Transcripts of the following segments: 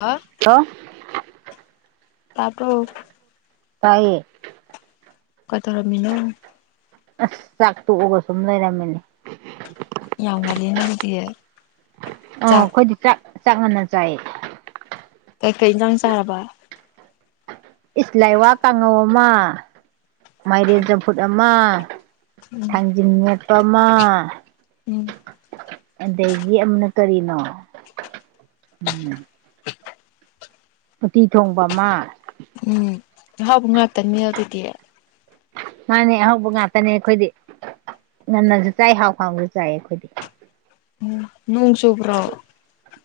ꯍꯥꯥ ꯊꯣ [unintelligible] ꯇꯕ꯭ꯔꯣ ꯇꯥꯏꯌꯦ ꯀꯥꯏ ꯇꯧꯔꯝꯃꯤꯅꯣ ꯑꯁ ꯆꯥꯛ ꯇꯣꯛꯑꯒ ꯁꯨꯝ ꯂꯩꯔꯝꯃꯤꯅꯦ ꯌꯥꯝ ꯉꯂꯦ ꯅꯪꯗꯤꯌꯦ ꯑ ꯑꯩꯈꯣꯏꯗꯤ ꯆꯥꯛ ꯆꯥꯛ ꯉꯟꯅ ꯆꯥꯏꯌꯦ ꯀꯩꯀꯩ ꯌꯦꯟꯖꯥꯡ ꯆꯥꯔꯕ ꯏꯁꯂꯥꯏ ꯋꯥ ꯀꯥꯡꯉꯧ ꯑꯃ ꯃꯥꯏꯔꯦꯟ ꯆꯝꯐꯨꯠ ꯑꯃ ꯎꯝ ꯊꯥꯡꯖꯤꯟ ꯃꯦꯠꯄ ꯑꯃ ꯎꯝ ꯑꯗꯒꯤ ꯑꯃꯅ ꯀꯔꯤꯅꯣ ꯎꯝ ꯎꯇꯤ ꯊꯣꯡꯕ ꯑꯃ ꯎꯝ ꯂꯩꯍꯥꯎꯕ ꯉꯥꯛꯇꯅꯤ ꯑꯗꯨꯗꯤ ꯉꯅꯦ ꯑꯍꯧꯕ ꯉꯥꯛꯇꯅꯦ ꯑꯩꯈꯣꯏꯗꯤ ꯉꯟꯅꯁꯨ ꯆꯥꯏ ꯍꯥꯎ ꯈꯥꯡꯕꯁꯨ ꯆꯥꯏ ꯑꯩꯈꯣꯏꯗꯤ ꯎꯝ ꯅꯣꯡ ꯆꯨꯕꯔꯣ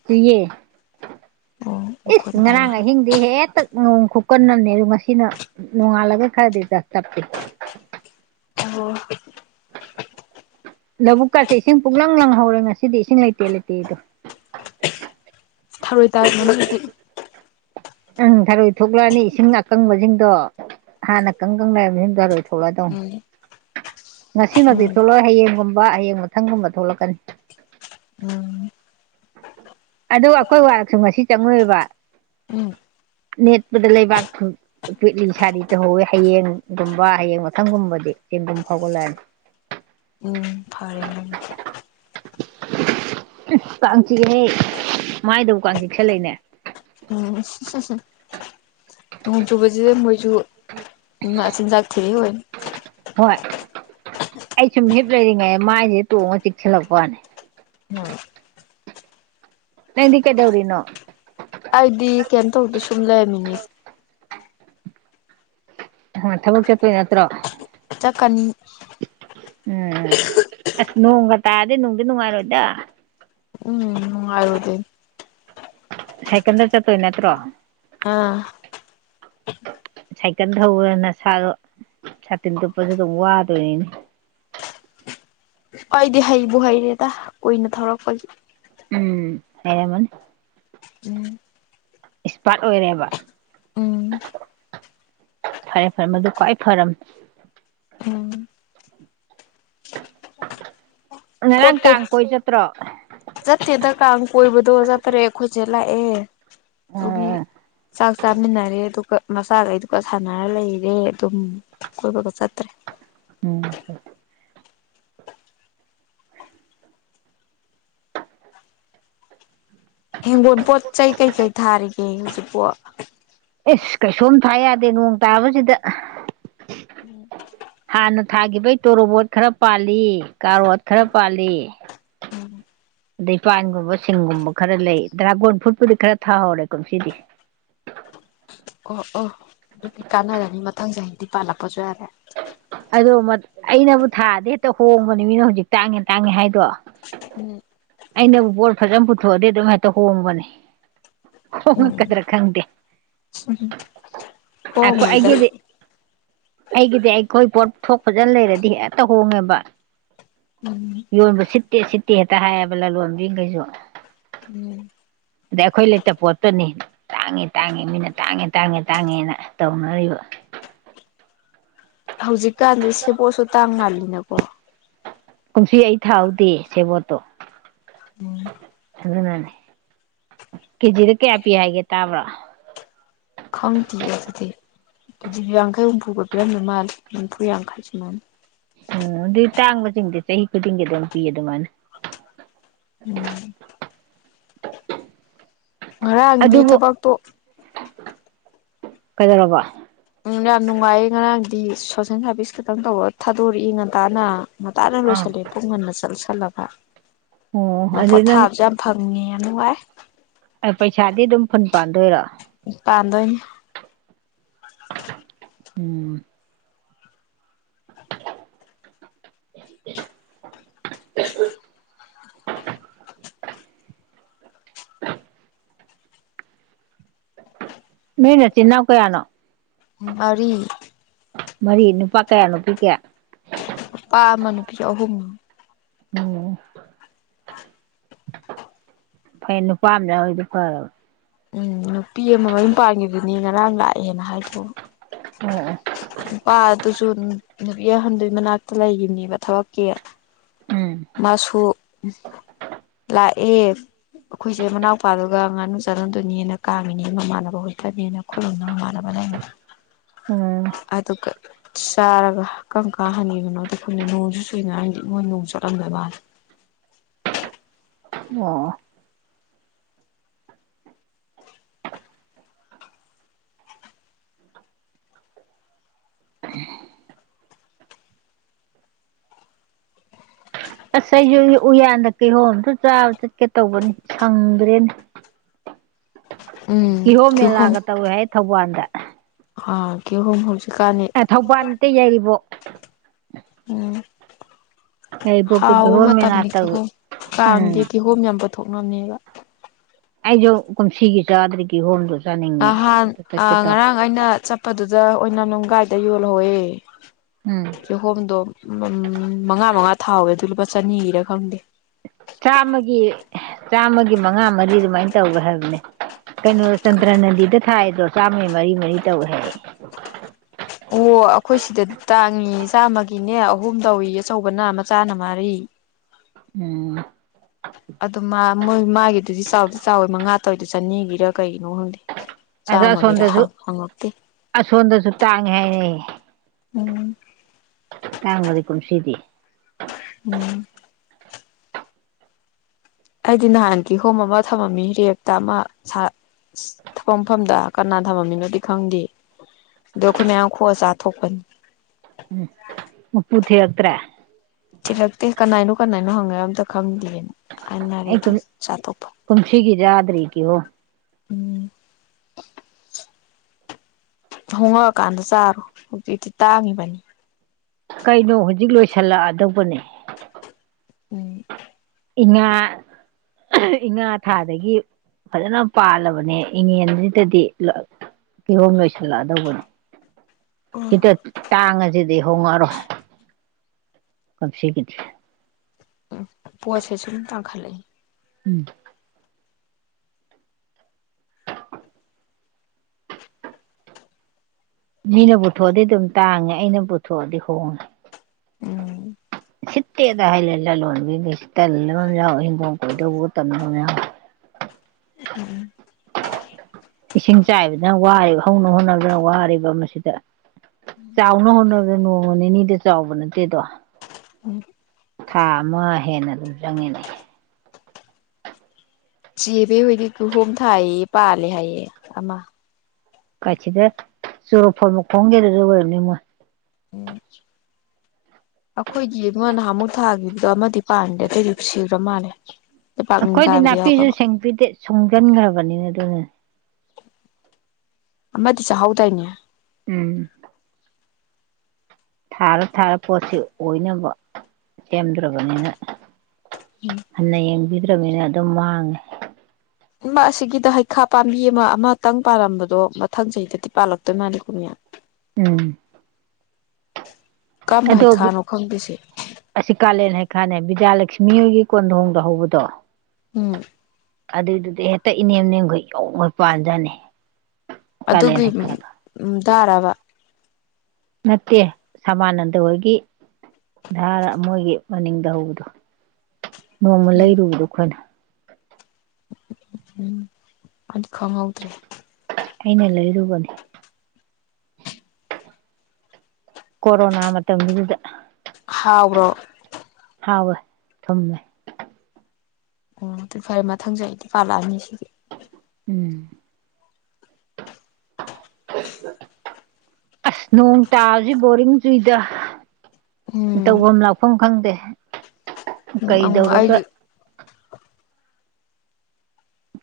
ꯆꯨꯏꯌꯦ ꯑꯣ ꯏꯁ ꯃꯈꯣꯟ ꯉꯔꯥꯡ ꯇꯥꯏꯌꯦꯕ ꯑꯍꯤꯡ ꯗꯤ ꯍꯦꯛꯇ ꯅꯣꯡ ꯈꯨꯀꯟꯅꯅꯦ ꯑꯣ ꯉꯁꯤꯅ ꯅꯣꯡꯉꯥꯜꯂꯒ ꯈꯔꯗꯤ ꯆꯞꯄꯤ ꯑꯣ ꯂꯧꯕꯕꯨꯛꯀꯥꯁꯦ ꯏꯁꯤꯡ ꯄꯨꯛꯂꯪ ꯂꯪꯍꯧꯔꯣꯏ ꯉꯁꯤꯗꯤ ꯏꯁꯤꯡ ꯂꯩꯇꯦ ꯂꯩꯇꯦꯗꯣ ꯊꯔꯣꯏ ꯇꯥꯏ ꯃ ꯎꯪ ꯊꯔꯣꯏ ꯊꯣꯛꯂꯛꯑꯅꯤ ꯏꯁꯤꯡ ꯑꯀꯪꯕꯁꯤꯡꯗꯣ ꯍꯥꯟꯅ ꯀꯪ ꯀꯪꯅ ꯍꯨꯝꯖꯔꯣꯏ ꯊꯣꯛꯂ ꯑꯗꯨꯧ [unintelligible] ꯎꯝ ꯉꯁꯤꯃꯛꯇꯤ ꯎꯝ ꯊꯣꯛꯂꯛꯑꯣ ꯍꯌꯦꯡꯒꯨꯝꯕ ꯍꯌꯦꯡ ꯃꯊꯪꯒꯨꯝꯕ ꯊꯣꯛꯂꯛꯀꯅꯤ ꯎꯝ ꯑꯗꯨ ꯑꯩꯈꯣꯏ ꯋꯥꯔꯁꯨ ꯉꯁꯤ ꯆꯪꯉꯨꯏꯕ ꯎꯝ ꯅꯦꯠꯄꯗ ꯂꯩꯕꯥꯛ ꯄꯤꯠꯂꯤ ꯁꯥꯥꯗꯤ ꯇꯧꯍꯧꯋꯤ ꯍꯌꯦꯡꯒꯨꯝꯕ ꯍꯌꯦꯡ ꯃꯊꯪꯒꯨꯝꯕꯗꯤ ꯆꯦꯟꯗꯨꯝ ꯐꯥꯎꯒꯠꯂꯛꯑꯅꯤ ꯎꯝ ꯐꯔꯦ ꯎꯝ ꯀꯥꯡꯆꯤꯛ ꯍꯦꯛ ꯃꯥꯏꯗꯕꯨ ꯀꯥꯡ ꯆꯤꯛ ꯁꯦꯠꯂꯛꯏꯅꯦ ꯎꯝꯁ ꯅꯣꯡ ꯆꯨꯕꯁꯤꯗ ꯃꯣꯏꯁꯨ ꯃꯆꯤꯟꯖꯥꯛ ꯊꯤꯔ ꯍꯣꯏ ꯍꯣꯏ ꯑꯩ ꯁꯨꯝ ꯍꯤꯞ ꯂꯩꯔꯤꯉꯩ ꯃꯥꯏꯁꯦ ꯇꯣꯡꯉ ꯆꯤꯛꯁꯤꯜꯂꯛꯄꯅꯦ ꯎꯝ ꯅꯩꯗꯤ ꯀꯩꯗꯧꯔꯤꯅꯣ ꯑꯩꯗꯤ ꯀꯩꯅ ꯇꯧꯗꯗꯤ ꯁꯨꯝ ꯂꯩꯔꯝꯃꯤꯅꯦ ꯊꯕꯛ ꯆꯠꯇꯣꯏ ꯅꯠꯇ꯭ꯔꯣ ꯆꯥꯀꯅꯤ ꯎꯝ ꯑꯁ ꯅꯣꯡꯒ ꯇꯥꯔꯗꯤ ꯅꯨꯡꯗꯤ ꯅꯨꯡꯉꯥꯏꯔꯣꯏꯗ ꯎꯝ ꯎ ꯍꯥꯏꯗꯤ ꯁꯥꯏꯀꯜꯗ ꯆꯠꯇꯣꯏ ꯅꯠꯇ꯭ꯔꯣ ꯑꯥ ꯁꯥꯏꯀꯜ ꯊꯧꯕꯅ ꯁꯥ ꯁꯥꯇꯤꯟ ꯇꯨꯞꯄꯁꯨ ꯑꯗꯨꯝ ꯋꯥꯗꯣꯏꯅꯤꯅꯦ ꯑꯩꯗꯤ ꯍꯩꯕꯨ ꯍꯩꯔꯦꯗ ꯀꯨꯏꯅ ꯊꯧꯔꯛꯄꯒꯤ ꯎꯝ ꯍꯩꯔꯝꯃꯅꯤ ꯎꯝ ꯑꯦꯛꯁꯄꯥꯔꯠ ꯑꯣꯏꯔꯦꯕ ꯎꯝ ꯐꯔꯦ ꯐꯔꯦ ꯃꯗꯨ ꯈ꯭ꯋꯥꯏ ꯐꯔꯝꯅꯤ ꯎꯝ ꯉꯔꯥꯡ ꯀꯥꯡ ꯀꯣꯏ ꯆꯠꯇ꯭ꯔꯣ ꯆꯠꯇꯦ ꯗꯔꯀꯥ ꯀꯣꯏꯕꯗꯣ ꯆꯠꯇꯔꯦ ꯑꯩꯈꯣꯏꯁꯦ ꯂꯥꯛꯑꯦ ꯑꯗꯨꯒꯤ ꯎꯝ ꯆꯥꯛ ꯆꯥꯃꯤꯟꯅꯔꯦ ꯑꯗꯨꯒ ꯃꯆꯥꯒꯩꯗꯨꯒ ꯁꯥꯟꯅꯔ ꯂꯩꯔꯦ ꯑꯗꯨꯝ ꯀꯣꯏꯕꯒ ꯆꯠꯇ꯭ꯔꯦ ꯎꯝ ꯍꯦꯡꯒꯣꯜ ꯄꯣꯠ ꯆꯩ ꯀꯩꯀꯩ ꯊꯥꯔꯤꯒꯦ ꯍꯧꯖꯤꯛꯄꯣ ꯏꯁ ꯀꯩꯁꯨꯝ ꯊꯥ ꯌꯥꯗꯦ ꯅꯣꯡ ꯇꯥꯕꯁꯤꯗ [unintelligible] ꯍꯥꯟꯅ ꯊꯥꯈꯤꯕꯩ ꯇꯣꯔꯣꯕꯣꯠ ꯈꯔ ꯄꯥꯜꯂꯤ ꯀꯥꯔꯣꯠ ꯈꯔ ꯄꯥꯜꯂꯤ ꯑꯗꯩ ꯄꯥꯟꯒꯨꯝꯕ ꯁꯤꯡꯒꯨꯝꯕ ꯈꯔ ꯂꯩ ꯗ꯭ꯔꯥꯒꯣꯟ ꯐ꯭ꯔꯨꯠꯄꯨꯗꯤ ꯈꯔ ꯊꯥꯍꯧꯔꯦ ꯀꯨꯝꯁꯤꯗꯤ ꯑꯣ ꯑꯣ ꯑꯗꯨꯒꯤ ꯀꯥꯟꯅꯔꯅꯤ ꯃꯊꯪ ꯆꯍꯤꯗꯤ ꯄꯥꯜꯂꯛꯄꯁꯨ ꯌꯥꯔꯦ ꯑꯗꯣ ꯑꯩꯅꯕꯨ ꯊꯥꯗꯤ ꯍꯦꯛꯇ ꯍꯣꯡꯕꯅꯦ ꯃꯤꯅ ꯍꯧꯖꯤꯛ ꯇꯥꯡꯉꯦ ꯇꯥꯡꯉꯦ ꯍꯥꯏꯗꯣ [unintelligible] ꯑꯩꯅꯕꯨ ꯄꯕꯣꯠ ꯐꯖꯅ ꯄꯨꯊꯣꯛꯑꯗꯤ ꯑꯗꯨꯝꯥꯏꯅ ꯍꯣꯡꯕꯅꯦ ꯎꯝ ꯍꯣꯉꯛꯀꯗ꯭ꯔ ꯈꯪꯗꯦ ꯎꯝ ꯑꯈꯣ ꯍꯣꯡꯉꯣꯏꯗ ꯑꯩꯒꯗꯤ ꯑꯩꯗꯤ ꯑꯩꯈꯣꯏ ꯄꯣꯠ ꯊꯣꯛ ꯐꯖꯅ ꯂꯩꯔꯗꯤ ꯍꯦꯛꯇ ꯍꯣꯡꯉꯦꯕ ꯎꯝ ꯌꯣꯟꯕ ꯁꯤꯠꯇꯦ ꯁꯤꯠꯇꯦ ꯍꯦꯛꯇ ꯍꯥꯏꯌꯦꯕ ꯂꯂꯣꯟꯕꯤꯈꯩꯁꯨ ꯎꯝ ꯑꯗꯩ ꯑꯩꯈꯣꯏ ꯂꯩꯇ ꯄꯣꯠꯇꯨꯅꯤ ꯇꯥꯡꯉꯦ ꯇꯥꯡꯉꯦ ꯃꯤꯅ ꯇꯥꯡꯉꯦ ꯇꯥꯡꯉꯦ ꯇꯥꯡꯉꯦꯅ ꯇꯧꯅꯔꯤꯕ ꯍꯧꯖꯤꯛꯀꯥꯟꯗꯤ ꯁꯦꯕꯣꯠꯁꯨ ꯇꯥꯡ ꯃꯥꯜꯂꯤꯅꯀꯣ ꯀꯨꯝꯁꯤ ꯑꯩ ꯊꯥꯍꯧꯗꯦ ꯁꯦꯕꯣꯠꯇꯣ ꯑꯗꯨꯅꯅꯦ ꯀꯦꯖꯤꯗ ꯀꯌꯥ ꯄꯤ ꯍꯥꯏꯒꯦ ꯇꯥꯕ꯭ꯔꯣ ꯈꯪꯗꯦ ꯑꯗꯨꯗꯤ ꯑꯗꯨꯗꯤ ꯌꯥꯡꯈꯩ ꯍꯨꯝꯐꯨꯒ ꯄꯤꯔꯝꯗ ꯃꯥꯜꯂꯦ ꯍꯨꯝꯐꯨ ꯌꯥꯡꯈꯩ ꯁꯨꯃꯜꯅ ꯎꯝ ꯑꯗꯨꯏ ꯇꯥꯡꯕꯆꯤꯡꯗꯦ ꯆꯍꯤ ꯈꯨꯗꯤꯡꯒꯤ ꯑꯗꯨꯝ ꯄꯤ ꯑꯗꯨꯃꯥꯏꯅ ꯎꯝ ꯉꯔꯥꯡꯗꯤ ꯑꯗꯨꯕꯨ ꯊꯕꯛꯇꯣ ꯀꯩꯗꯧꯔꯕ ꯎꯝ ꯌꯥꯝ ꯅꯨꯡꯉꯥꯏꯌꯦ ꯉꯔꯥꯡꯗꯤ ꯁꯣꯁꯦꯜ ꯁꯥꯔꯚꯤꯁ ꯈꯈꯤꯇꯪ ꯇꯧꯕ ꯊꯥꯗꯣꯔꯛꯏ ꯉꯟꯇꯥꯅ ꯉꯥꯅ ꯑꯥ ꯂꯣꯏꯁꯤꯜꯂꯦ ꯄꯨꯡ ꯍꯟꯅ ꯆꯠꯁꯜꯂꯒ ꯑꯣ ꯑꯗꯨ ꯅꯪ ꯄꯣꯊꯥꯕꯁꯨ ꯌꯥꯝ ꯐꯪꯉꯦ ꯌꯥꯝ ꯅꯨꯡꯉꯥꯏ ꯄꯩꯁꯥꯗꯤ ꯑꯗꯨꯝ ꯐꯨꯟ ꯄꯥꯟꯗꯣꯏꯔꯣ ꯄꯥꯟꯗꯣꯏꯅꯦ ꯎꯝ [unintelligible] ꯅꯣꯏ ꯅꯆꯤꯟ ꯅꯥꯎ ꯀꯌꯥꯅꯣ ꯃꯔꯤ ꯃꯔꯤ ꯅꯨꯄꯥ ꯀꯌꯥ ꯅꯨꯄꯤ ꯀꯌꯥ ꯄꯥ ꯑꯃ ꯅꯨꯄꯤ ꯑꯍꯨꯝ ꯑꯣꯝ ꯐꯩ ꯅꯨꯄꯥ ꯑꯃ ꯌꯥ ꯍꯣꯏꯗꯤ ꯐꯔꯕ ꯎꯝ ꯅꯨꯄꯤ ꯑꯃ ꯃꯌꯨꯝ ꯄꯥꯟꯈꯤꯕꯗꯨꯅꯤ ꯉꯔꯥꯡ ꯂꯥꯛꯑꯦꯅ ꯍꯥꯏꯗꯣꯛꯑꯣ [unintelligible] ꯅꯨꯄꯥ ꯑꯗꯨꯁꯨ ꯅꯨꯄꯤ ꯑꯍꯟꯗꯨꯏ ꯃꯅꯥꯛꯇ ꯂꯩꯈꯤꯕꯅꯦꯕ ꯊꯕꯛꯀꯤ ꯑꯣ ꯎꯝ ꯃꯥꯁꯨ ꯂꯥꯛꯑꯦ ꯑꯩꯈꯣꯏꯁꯦ ꯃꯅꯥꯎꯄꯥꯗꯨꯒ ꯉꯥꯅꯨ ꯆꯥꯅꯝꯗꯣꯏꯅꯦꯅ ꯀꯥꯡꯉꯤꯅꯦ ꯃꯃꯥꯟꯅꯕ ꯍꯣꯏꯇꯅꯦꯅ ꯈꯣꯏꯂꯣꯝꯅ ꯃꯃꯥꯟꯅꯕ ꯂꯩꯕꯗ ꯎꯝ ꯑꯗꯨꯀ ꯆꯥꯔꯒ ꯀꯪ ꯀꯥ ꯍꯅꯤꯕꯅꯣ ꯈꯪꯗꯦ ꯅꯣꯡꯁꯨ ꯁꯨꯏꯅ ꯍꯥꯏꯗꯤ ꯃꯣꯏ ꯅꯣꯡ ꯆꯠꯂꯝꯗꯣꯏ ꯃꯥꯂꯦ ꯑꯣ ꯑꯁ ꯑꯩꯁꯨ ꯎꯌꯥꯟꯗ ꯀꯩꯍꯣꯝꯇ ꯆꯥꯕ ꯆꯠꯀꯦ ꯇꯧꯕꯅꯤ ꯁꯪꯗ꯭ꯔꯦꯅ ꯎꯝ ꯀꯤꯍꯣꯝ ꯃꯦꯂꯥꯒ ꯇꯧꯋꯦ ꯍꯥꯏ ꯊꯧꯕꯥꯜꯗ ꯑ ꯀꯤꯍꯣꯝ ꯍꯧꯖꯤꯛꯀꯥꯟꯅꯤ ꯊꯧꯕꯥꯜ ꯅꯠꯇ ꯌꯥꯏꯔꯤꯄꯣꯛ ꯎꯝ ꯌꯥꯏꯔꯤꯄꯣꯛꯇ ꯍꯥꯎꯕ ꯀꯤꯍꯣꯝ ꯃꯦꯂꯥ ꯃꯇꯝꯅꯤ ꯇꯧꯋꯤ ꯀꯤꯍꯣꯝ ꯀꯥꯡꯗꯤ ꯎꯝ ꯀꯤꯍꯣꯝ ꯌꯥꯝ ꯄꯨꯊꯣꯛꯅꯕꯅꯦꯕ ꯑꯩꯁꯨ ꯀꯨꯝꯁꯤꯒꯤ ꯆꯥꯗꯔꯤ ꯀꯤꯍꯣꯝꯗꯣ ꯆꯥꯅꯤꯡꯉꯦ ꯅꯍꯥꯟ ꯑꯗꯨ ꯆꯠꯀꯦ ꯇꯧ ꯑꯉꯔꯥꯡ ꯑꯩꯅ ꯆꯠꯄꯗꯨꯗ ꯑꯣꯏꯅ ꯂꯝ ꯒꯥꯥꯏꯗ ꯌꯣꯜꯍꯧꯋꯦ ꯎꯝ ꯀꯤꯍꯣꯝꯗꯣ ꯃꯉꯥ ꯃꯉꯥ ꯊꯥꯍꯧꯋꯦ ꯑꯗꯨ ꯂꯨꯄꯥ ꯆꯅꯤꯒꯤꯔ ꯈꯪꯗꯦ ꯆꯥꯝꯃꯒꯤ ꯆꯥꯝꯃꯒꯤ ꯃꯉꯥ ꯃꯔꯤ ꯑꯗꯨꯃꯥꯏꯅ ꯇꯧꯋꯦ ꯍꯥꯏꯕꯅꯦ ꯀꯩꯅꯣ ꯆꯥꯟꯇ꯭ꯔ ꯅꯟꯗꯤꯗ ꯊꯥꯏꯗꯣ ꯆꯥꯝꯃ ꯃꯔꯤ ꯃꯔꯤ ꯇꯧꯋꯦ ꯍꯥꯏꯌꯦ ꯑꯣ ꯑꯩꯈꯣꯏ ꯁꯤꯗ ꯇꯥꯡꯏꯤ ꯆꯥꯝꯃꯒꯤꯅꯦ ꯑꯍꯨꯝ ꯇꯧꯏ ꯑꯆꯧꯕꯅ ꯃꯆꯥꯅ ꯃꯥꯔꯤ ꯎꯝ ꯑꯗꯨ ꯃꯥ ꯃꯣꯏ ꯃꯥꯒꯤꯗꯨꯗꯤ ꯆꯥꯎꯗꯤ ꯆꯥꯎꯋꯤ ꯃꯉꯥ ꯇꯧꯋꯏꯗꫭ ꯆꯅꯤꯒꯤꯔ ꯀꯩꯒꯤꯅꯣ ꯈꯪꯗꯦ ꯑꯗ ꯆꯥꯝꯃꯒꯤꯔ ꯑꯁꯣꯝꯗꯁꯨ ꯍꯪꯉꯛꯇꯦ ꯑꯁꯣꯝꯗꯁꯨ ꯇꯥꯡꯉꯦ ꯍꯥꯏꯔꯦ ꯎꯝ ꯇꯥꯡꯕꯅꯦ ꯀꯨꯝꯁꯤꯗꯤ ꯎꯝ ꯑꯩꯗꯤ ꯅꯍꯥꯟ ꯀꯤꯍꯣꯝ ꯑꯃ ꯊꯝꯃꯝꯃꯤ ꯔꯦꯛꯇ ꯑꯃ ꯊꯕꯛ ꯃꯐꯝꯗ ꯀꯅꯥ ꯊꯝꯃꯝꯃꯤꯅꯣꯗꯤ ꯈꯪꯗꯦ ꯑꯗꯣ ꯑꯩꯈꯣꯏ ꯃꯌꯥꯝ ꯈꯣꯛꯑ ꯆꯥꯊꯣꯛꯄꯅꯤ ꯃꯄꯨ ꯊꯤꯔꯛꯇ꯭ꯔꯦ ꯊꯤꯔꯛꯇꯦ ꯀꯅꯥꯏꯅꯣ ꯀꯅꯥꯏꯅꯣ ꯍꯪꯉꯦ ꯑꯝꯇ ꯈꯪꯗꯦꯅ ꯍꯥꯏꯅꯔꯦ ꯑꯩ ꯑꯗꯨ ꯆꯥꯊꯣꯛꯄ ꯀꯨꯝꯁꯤꯒꯤ ꯆꯥꯗ꯭ꯔꯤ ꯀꯤꯍꯣꯝ ꯎꯝ ꯍꯣꯡꯉꯛꯑꯀꯥꯟꯗ ꯆꯥꯔꯣ ꯍꯧꯖꯤꯛꯇꯤ ꯇꯥꯡꯉꯤꯕꯅꯤ ꯀꯩꯅꯣ ꯍꯧꯖꯤꯛ ꯂꯣꯏꯁꯜꯂꯛꯑꯗꯧꯕꯅꯦ ꯎꯝ ꯏꯉꯥ ꯏꯉꯥ ꯊꯥꯗꯒꯤ ꯐꯖꯅ ꯄꯥꯜꯂꯕꯅꯦ ꯏꯉꯦꯟꯁꯤꯗꯗꯤ ꯀꯤꯍꯣꯝ ꯂꯣꯏꯁꯤꯜꯂꯛꯑꯗꯧꯕꯅꯤ ꯎꯝ ꯁꯤꯗ ꯇꯥꯡꯉꯁꯤꯗꯤ ꯍꯣꯡꯉꯔꯣꯏ ꯀꯨꯝꯁꯤꯒꯤꯗꯤ ꯎꯝ ꯄꯣꯠꯁꯦ ꯁꯨꯝ ꯇꯥꯡꯈꯠꯂꯛꯏ ꯎꯝ ꯃꯤꯅ ꯄꯨꯊꯣꯛꯑꯗꯤ ꯑꯗꯨꯝ ꯇꯥꯡꯉꯦ ꯑꯩꯅ ꯄꯨꯊꯣꯛꯑꯗꯤ ꯍꯣꯡꯉꯦ ꯎꯝ ꯑꯨꯁꯤꯠꯇꯦꯗ ꯍꯥꯏꯂꯦ ꯂꯂꯣꯟꯕꯤꯈꯥꯏꯁꯦ ꯇꯜ ꯑꯃ ꯌꯥꯎ ꯍꯤꯡꯒꯣꯡ ꯀꯣꯏꯗꯧꯕ ꯇꯟꯕ ꯑꯃ ꯌꯥꯎꯋꯦ ꯎꯝ ꯏꯁꯤꯡ ꯆꯥꯏꯕꯗꯅ ꯋꯥꯔꯤꯕ ꯍꯧꯅ ꯍꯣꯠꯅꯕꯅ ꯋꯥꯔꯤꯕ ꯃꯁꯤꯗ ꯆꯥꯎꯅ ꯍꯣꯠꯅꯕ ꯑꯗꯨ ꯅꯣꯡꯃ ꯅꯤꯅꯤꯗ ꯆꯥꯎꯕ ꯅꯠꯇꯦꯗꯣ ꯎꯝ ꯊꯥ ꯑꯃ ꯍꯦꯟꯅ ꯑꯗꯨꯝ ꯆꯪꯉꯤꯅꯤ ꯆꯦ ꯕꯦ ꯍꫭꯏꯗꯤ ꯀꯨꯍꯣꯝ ꯊꯥꯏꯌꯦ ꯄꯥꯜꯂꯦ ꯍꯥꯏꯌꯦ ꯑꯃ ꯀꯥꯏꯆꯤꯟꯗ ꯆꯨꯔꯨ ꯐꫭꯟ ꯃꯈꯣꯡꯁꯤꯗ ꯑꯣꯏꯔꯅꯤ ꯃꫭꯏ ꯎꯝ ꯑꯩꯈꯣꯏꯗꯤ ꯑꯃ ꯅꯍꯥꯃꯨꯛ ꯊꯥꯈꯤꯕꯗꯣ ꯑꯃꯗꯤ ꯄꯥꯟꯒꯔꯦ ꯑꯇꯩꯗꯤ ꯁꯤꯈ꯭ꯔ ꯃꯥꯜꯂꯦ ꯂꯩꯄꯥꯛꯅꯤꯡ ꯑꯩꯈꯣꯏꯗꯤ ꯀꯥꯏꯕꯗꯤ ꯅꯥꯄꯤꯁꯨ ꯌꯥꯎꯈ꯭ꯔꯕ ꯁꯦꯡꯕꯤꯗꯦ ꯁꯨꯡꯖꯤꯟꯈ꯭ꯔꯕꯅꯤꯅꯦ ꯑꯗꯨꯅ ꯑꯃꯗꯤ ꯆꯥꯍꯧꯗꯥꯏꯅꯦ ꯎꯝ ꯊꯥꯔꫭ ꯊꯥꯔꫭ ꯄꯣꯠꯁꯤ ꯑꯣꯏꯅꯕ ꯁꯦꯝꯗ꯭ꯔꯕꯅꯤꯅ ꯎꯝ꯫ ꯍꯟꯅ ꯌꯦꯡꯕꯤꯗ꯭ꯔꯕꯅꯤꯅ ꯑꯗꯨꯝ ꯃꯥꯡꯉꯦ꯫ ꯏꯃꯥ ꯑꯁꯤꯒꯤꯗ ꯍꯩꯈꯥ ꯄꯥꯝꯕꯤ ꯑꯃ ꯑꯃꯇꯪ ꯄꯥꯜꯂꯝꯕꯗꯣ ꯃꯊꯪ ꯆꯍꯤꯗꯗꯤ ꯄꯥꯜꯂꯛꯇꯣꯏ ꯃꯥꯂꯀꯣ ꯃꯌꯥꯝ꯫ ꯎꯝ꯫ ꯀꯔꯝꯕ ꯑꯗꯣ ꯍꯩꯈꯥꯅꯣ ꯈꯪꯗꯦꯁꯦ꯫ ꯑꯁꯤ ꯀꯥꯂꯦꯟ ꯍꯩꯈꯥꯅꯦ ꯕꯤꯗ꯭ꯌꯥꯂꯛꯁꯃꯤꯍꯣꯏꯒꯤ ꯀꯣꯟꯗꯣꯡꯗ ꯍꯧꯕꯗꯣ ꯎꯝ꯫ ꯑꯗꯨꯏꯗꯨꯗꯤ ꯍꯦꯛꯇ ꯏꯅꯦꯝ ꯅꯦꯝꯈ ꯌꯣꯝꯒꯩ ꯄꯥꯟ ꯖꯥꯅꯤ꯫ ꯑꯗꯨꯒꯤ ꯗꯥꯔꯔꯕ꯫ ꯅꯠꯇꯦ ꯁꯃꯥꯅꯟꯗ ꯍꯣꯏꯒꯤ ꯙꯥꯔ ꯃꯣꯏꯒꯤ ꯃꯅꯤꯡꯗ ꯍꯧꯕꯗꯣ ꯅꯣꯡꯃ ꯎꯝ ꯂꯩꯔꯨꯕꯗꯣ ꯑꯩꯈꯣꯏꯅ꯫ ꯎꯝ ꯑꯗꯨ ꯈꯪꯍꯧꯗ꯭ꯔꯦ꯫ ꯑꯩꯅ ꯂꯩꯔꯨꯕꯅꯦ꯫ ꯀꯣꯔꯔꯣꯅꯥ ꯃꯇꯝꯗꯨꯗꯨꯗ꯫ ꯍꯥꯎꯕ꯭ꯔꯣ꯫ ꯍꯥꯎꯋꯦ ꯊꯝꯃꯦ꯫ ꯑꯣ ꯑꯗꯨ ꯈꯔ ꯃꯊꯪ ꯆꯍꯤꯗꯗꯤ ꯄꯥꯜꯂꯛꯑꯅꯤ ꯁꯤꯗꯤ꯫ ꯎꯝ꯫ ꯑꯁ ꯅꯣꯡ ꯇꯥꯕꯁꯤ ꯕꯣꯔꯤꯡ ꯆꯨꯏꯗ꯫ ꯎꯝ꯫ ꯇꯧꯕꯝ ꯂꯥꯛꯐꯝ ꯈꯪꯗꯦ ꯎꯝ ꯀꯩꯗꯧꯔꯒ ꯑꯩꯁꯨ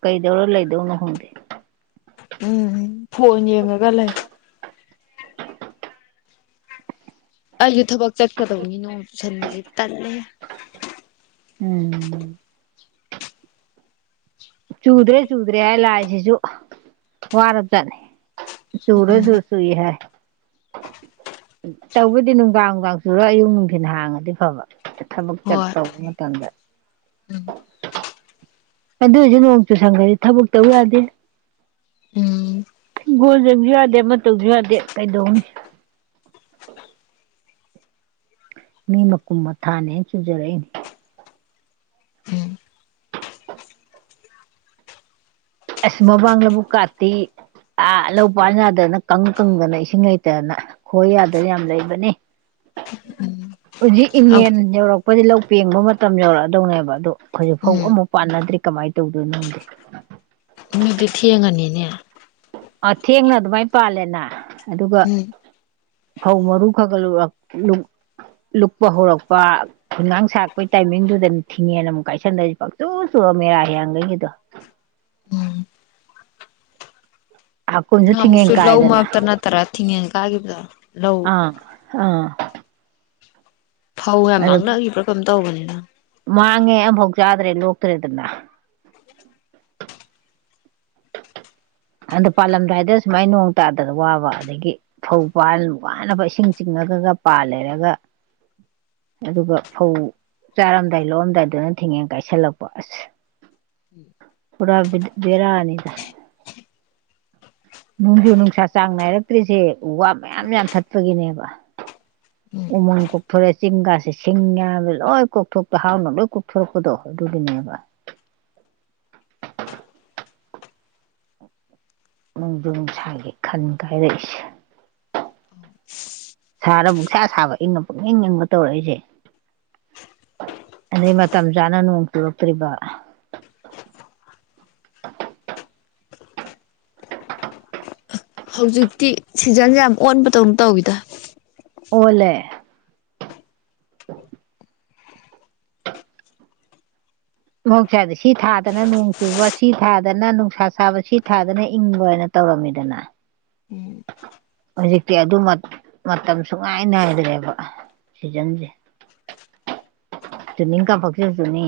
ꯀꯩꯗꯧꯔ ꯂꯩꯗꯣꯏꯅꯣ ꯈꯪꯗꯦ꯫ ꯎꯝ ꯐꯣꯟ ꯌꯦꯡꯉꯒ ꯂꯩ꯫ ꯑꯩꯖꯤ ꯊꯕꯛ ꯆꯠꯀꯗꯧꯃꯤ ꯅꯣꯡ ꯆꯨꯁꯟꯕꯁꯤ ꯇꯜꯂꯦꯍꯦ꯫ ꯎꯝ꯫ ꯆꯨꯗ꯭ꯔꯦ ꯆꯨꯗ꯭ꯔꯦ ꯍꯥꯏ ꯂꯥꯢꯖꯤꯁꯨ ꯋꯥꯔꯕ ꯖꯥꯠꯅꯤ ꯆꯨꯔ ꯆꯨ ꯆꯨꯏ ꯍꯥꯏ꯫ ꯇꯧꯕꯗꯤ ꯅꯨꯡꯗꯥꯡ ꯅꯨꯡꯗꯥꯡ ꯆꯨꯔꯒ ꯑꯌꯨꯛ ꯅꯨꯡꯊꯤꯟ ꯍꯥꯡꯉꯗꯤ ꯐꯕ ꯊꯕꯛ ꯆꯠ ꯍꯣꯏ ꯇꯧꯕ ꯃꯇꯝꯗ꯫ ꯎꯝ꯫ ꯑꯗꯨ ꯑꯣꯏꯁꯨ ꯅꯣꯡ ꯆꯨꯁꯟꯈ꯭ꯔꯗꯤ ꯊꯕꯛ ꯇꯧ ꯌꯥꯗꯦ꯫ ꯎꯝ ꯍꯤꯡꯒꯣꯜ ꯌꯦꯡꯕꯖꯨ ꯌꯥꯗꯦ ꯑꯃ ꯇꯧꯕꯁꯨ ꯌꯥꯗꯦ ꯀꯩꯗꯧꯅꯤ꯫ ꯃꯤ ꯃꯀꯨꯝ ꯃꯊꯥꯅꯦꯅ ꯆꯨꯖꯔꯛꯏꯅꯤ꯫ ꯎꯝ ꯑꯁ ꯃꯃꯥꯡꯕ ꯂꯕꯨꯛ ꯀꯥꯇꯤ ꯑꯥ ꯂꯧ ꯄꯥꯟ ꯌꯥꯗꯅ ꯀꯪ ꯀꯪꯗꯅ ꯏꯁꯤꯡ ꯍꯩꯇꯗꯅ ꯈꯣꯏ ꯌꯥꯗꯅ ꯌꯥꯝ ꯂꯩꯔꯝꯕꯅꯤ꯫ [unintelligible] ꯎꯝ꯫ ꯍꯧꯖꯤꯛ ꯏꯉꯦꯟ ꯌꯧꯔꯛꯄꯗꯤ ꯂꯧ ꯄꯦꯡꯕ ꯃꯇꯝ ꯌꯧꯔꯛꯑꯗꯧꯅꯦꯕ ꯑꯗꯣ ꯍꯧꯖꯤꯛꯐꯥꯎ ꯎꯝ ꯑꯃꯕꯧ ꯄꯥꯟꯅꯗ꯭ꯔꯔꯤ ꯀꯃꯥꯏꯅ ꯇꯧꯗꯣꯏ ꯅꯣ ꯈꯡꯗꯦ꯫ ꯑꯗꯨꯗꯤ ꯊꯦꯡꯉꯅꯤꯅꯦ꯫ ꯑ ꯊꯦꯡꯅ ꯑꯗꯨꯃꯥꯏꯅ ꯄꯥꯜꯂꯦꯅ ꯑꯗꯨꯒ ꯎꯝ ꯐꯧ ꯃꯔꯨ ꯈꯔꯒ ꯂꯨ ꯂꯨꯞꯄ ꯍꯧꯔꯛꯄ ꯈꯨꯅꯥꯡ ꯁꯥꯛꯄꯒꯤ ꯇꯥꯏꯃꯤꯡꯗꯨꯗ ꯊꯤꯡꯉꯦꯅ ꯑꯃꯨꯛ ꯀꯥꯏꯁꯟꯗꯣꯏꯁꯦ ꯄꯥꯛꯆꯨ ꯆꯨꯔ ꯃꯦꯔꯥ ꯍꯤꯌꯥꯡꯒꯩꯒꯤꯗꯣ꯫ ꯎꯝ ꯍꯥꯀꯨꯝꯁꯨ ꯊꯤꯡꯉꯦꯟ ꯅꯍꯥꯟꯃꯨꯛꯁꯨ ꯂꯧ ꯀꯥꯏꯗꯅ ꯃꯔꯛꯇ ꯅꯠꯇꯔꯥ ꯊꯤꯡꯉꯦꯟ ꯀꯥꯏꯒꯤꯕꯗꯣ ꯂꯧ ꯑꯡ ꯍꯥ꯫ ꯐꯧ ꯌꯥꯝ ꯑꯗꯨ ꯃꯥꯡꯅꯒꯤꯕ꯭ꯔꯥ ꯀꯩꯅꯣꯝ ꯇꯧꯕꯅꯦ [unintelligible] ꯃꯥꯡꯉꯦ ꯑꯃꯝꯕꯥꯎ ꯆꯥꯗ꯭ꯔꯦ ꯂꯣꯛꯇ꯭ꯔꯦꯗꯅ꯫ ꯑꯗꯣ ꯄꯥꯜꯂꯝꯗꯥꯏꯗ ꯁꯨꯃꯥꯏꯅ ꯅꯣꯡ ꯇꯥꯗꯅ ꯋꯥꯕ ꯑꯗꯒꯤ ꯐꯧ ꯄꯥꯜ ꯋꯥꯅꯕ ꯏꯁꯤꯡ ꯆꯤꯡꯉꯒꯒ ꯄꯥꯜꯂꯦꯒ ꯑꯗꯨꯒ ꯐꯧ ꯆꯥꯔꯝꯗꯥꯏ ꯂꯣꯛꯑꯝꯗꯥꯏꯗꯅ ꯊꯦꯡꯉꯦꯟ ꯀꯥꯏꯁꯜꯂꯛꯄ ꯑꯁ ꯄꯨꯔꯥ ꯕꯦꯔꯥꯅꯤꯗ꯫ ꯅꯣꯡꯖꯨ ꯅꯨꯡꯁꯥ ꯆꯥꯡ ꯅꯥꯏꯔꯛꯇ꯭ꯔꯤꯁꯦ ꯎ ꯋꯥ ꯃꯌꯥꯝ ꯌꯥꯝ ꯊꯠꯄꯒꯤꯅꯦꯕ ꯎꯝ ꯎꯃꯪ ꯀꯣꯛꯊꯣꯔꯛꯑꯦ ꯆꯤꯡꯒꯥꯁꯦ ꯁꯤꯡ ꯌꯥꯝꯕꯗ ꯂꯣꯏ ꯀꯣꯛꯊꯣꯛꯄ ꯍꯥꯎꯅ ꯂꯣꯏ ꯀꯣꯛꯊꯣꯔꯛꯄꯗꯣ ꯑꯗꯨꯒꯤꯅꯦꯕ ꯅꯣꯡꯖꯨ ꯅꯨꯡꯁꯥꯒꯤ ꯈꯟ ꯀꯥꯏꯔꯛꯏꯁꯦ ꯁꯥꯔ ꯑꯃꯨꯛꯁꯥ ꯁꯥꯕ ꯏꯪꯉ ꯄꯨꯛ ꯏꯪ ꯏꯪꯉ ꯇꯧꯔꯛꯏꯁꯦ ꯑꯗꯩ ꯃꯇꯝ ꯆꯥꯅ ꯅꯣꯡ ꯆꯨꯔꯛꯇ꯭ꯔꯤꯕ ꯍꯧꯖꯤꯛꯇꯤ ꯁꯤꯖꯟꯁꯦ ꯌꯥꯝ ꯑꯣꯟꯕꯗꯧꯅ ꯇꯧꯋꯤꯗ ꯑꯣꯜꯂꯦ [inaudible] ꯃꯍꯧꯁꯥꯗꯤ ꯁꯤ ꯊꯥꯗꯅ ꯅꯣꯡ ꯆꯨꯕ ꯁꯤ ꯊꯥꯗꯅ ꯅꯨꯡꯁꯥ ꯁꯥꯕ ꯁꯤ ꯊꯥꯗꯅ ꯏꯪꯕꯅ ꯇꯧꯔꯝꯃꯤꯗꯅ ꯎꯝ ꯍꯧꯖꯤꯛꯇꯤ ꯑꯗꯨ ꯃꯇꯝ ꯁꯨꯡꯉꯥꯏꯅꯈ꯭ꯔꯦꯕ ꯁꯤꯖꯟꯁꯦ ꯖꯨꯅꯤꯡ ꯀꯥꯄꯛꯁꯦꯁꯨꯨꯅꯤ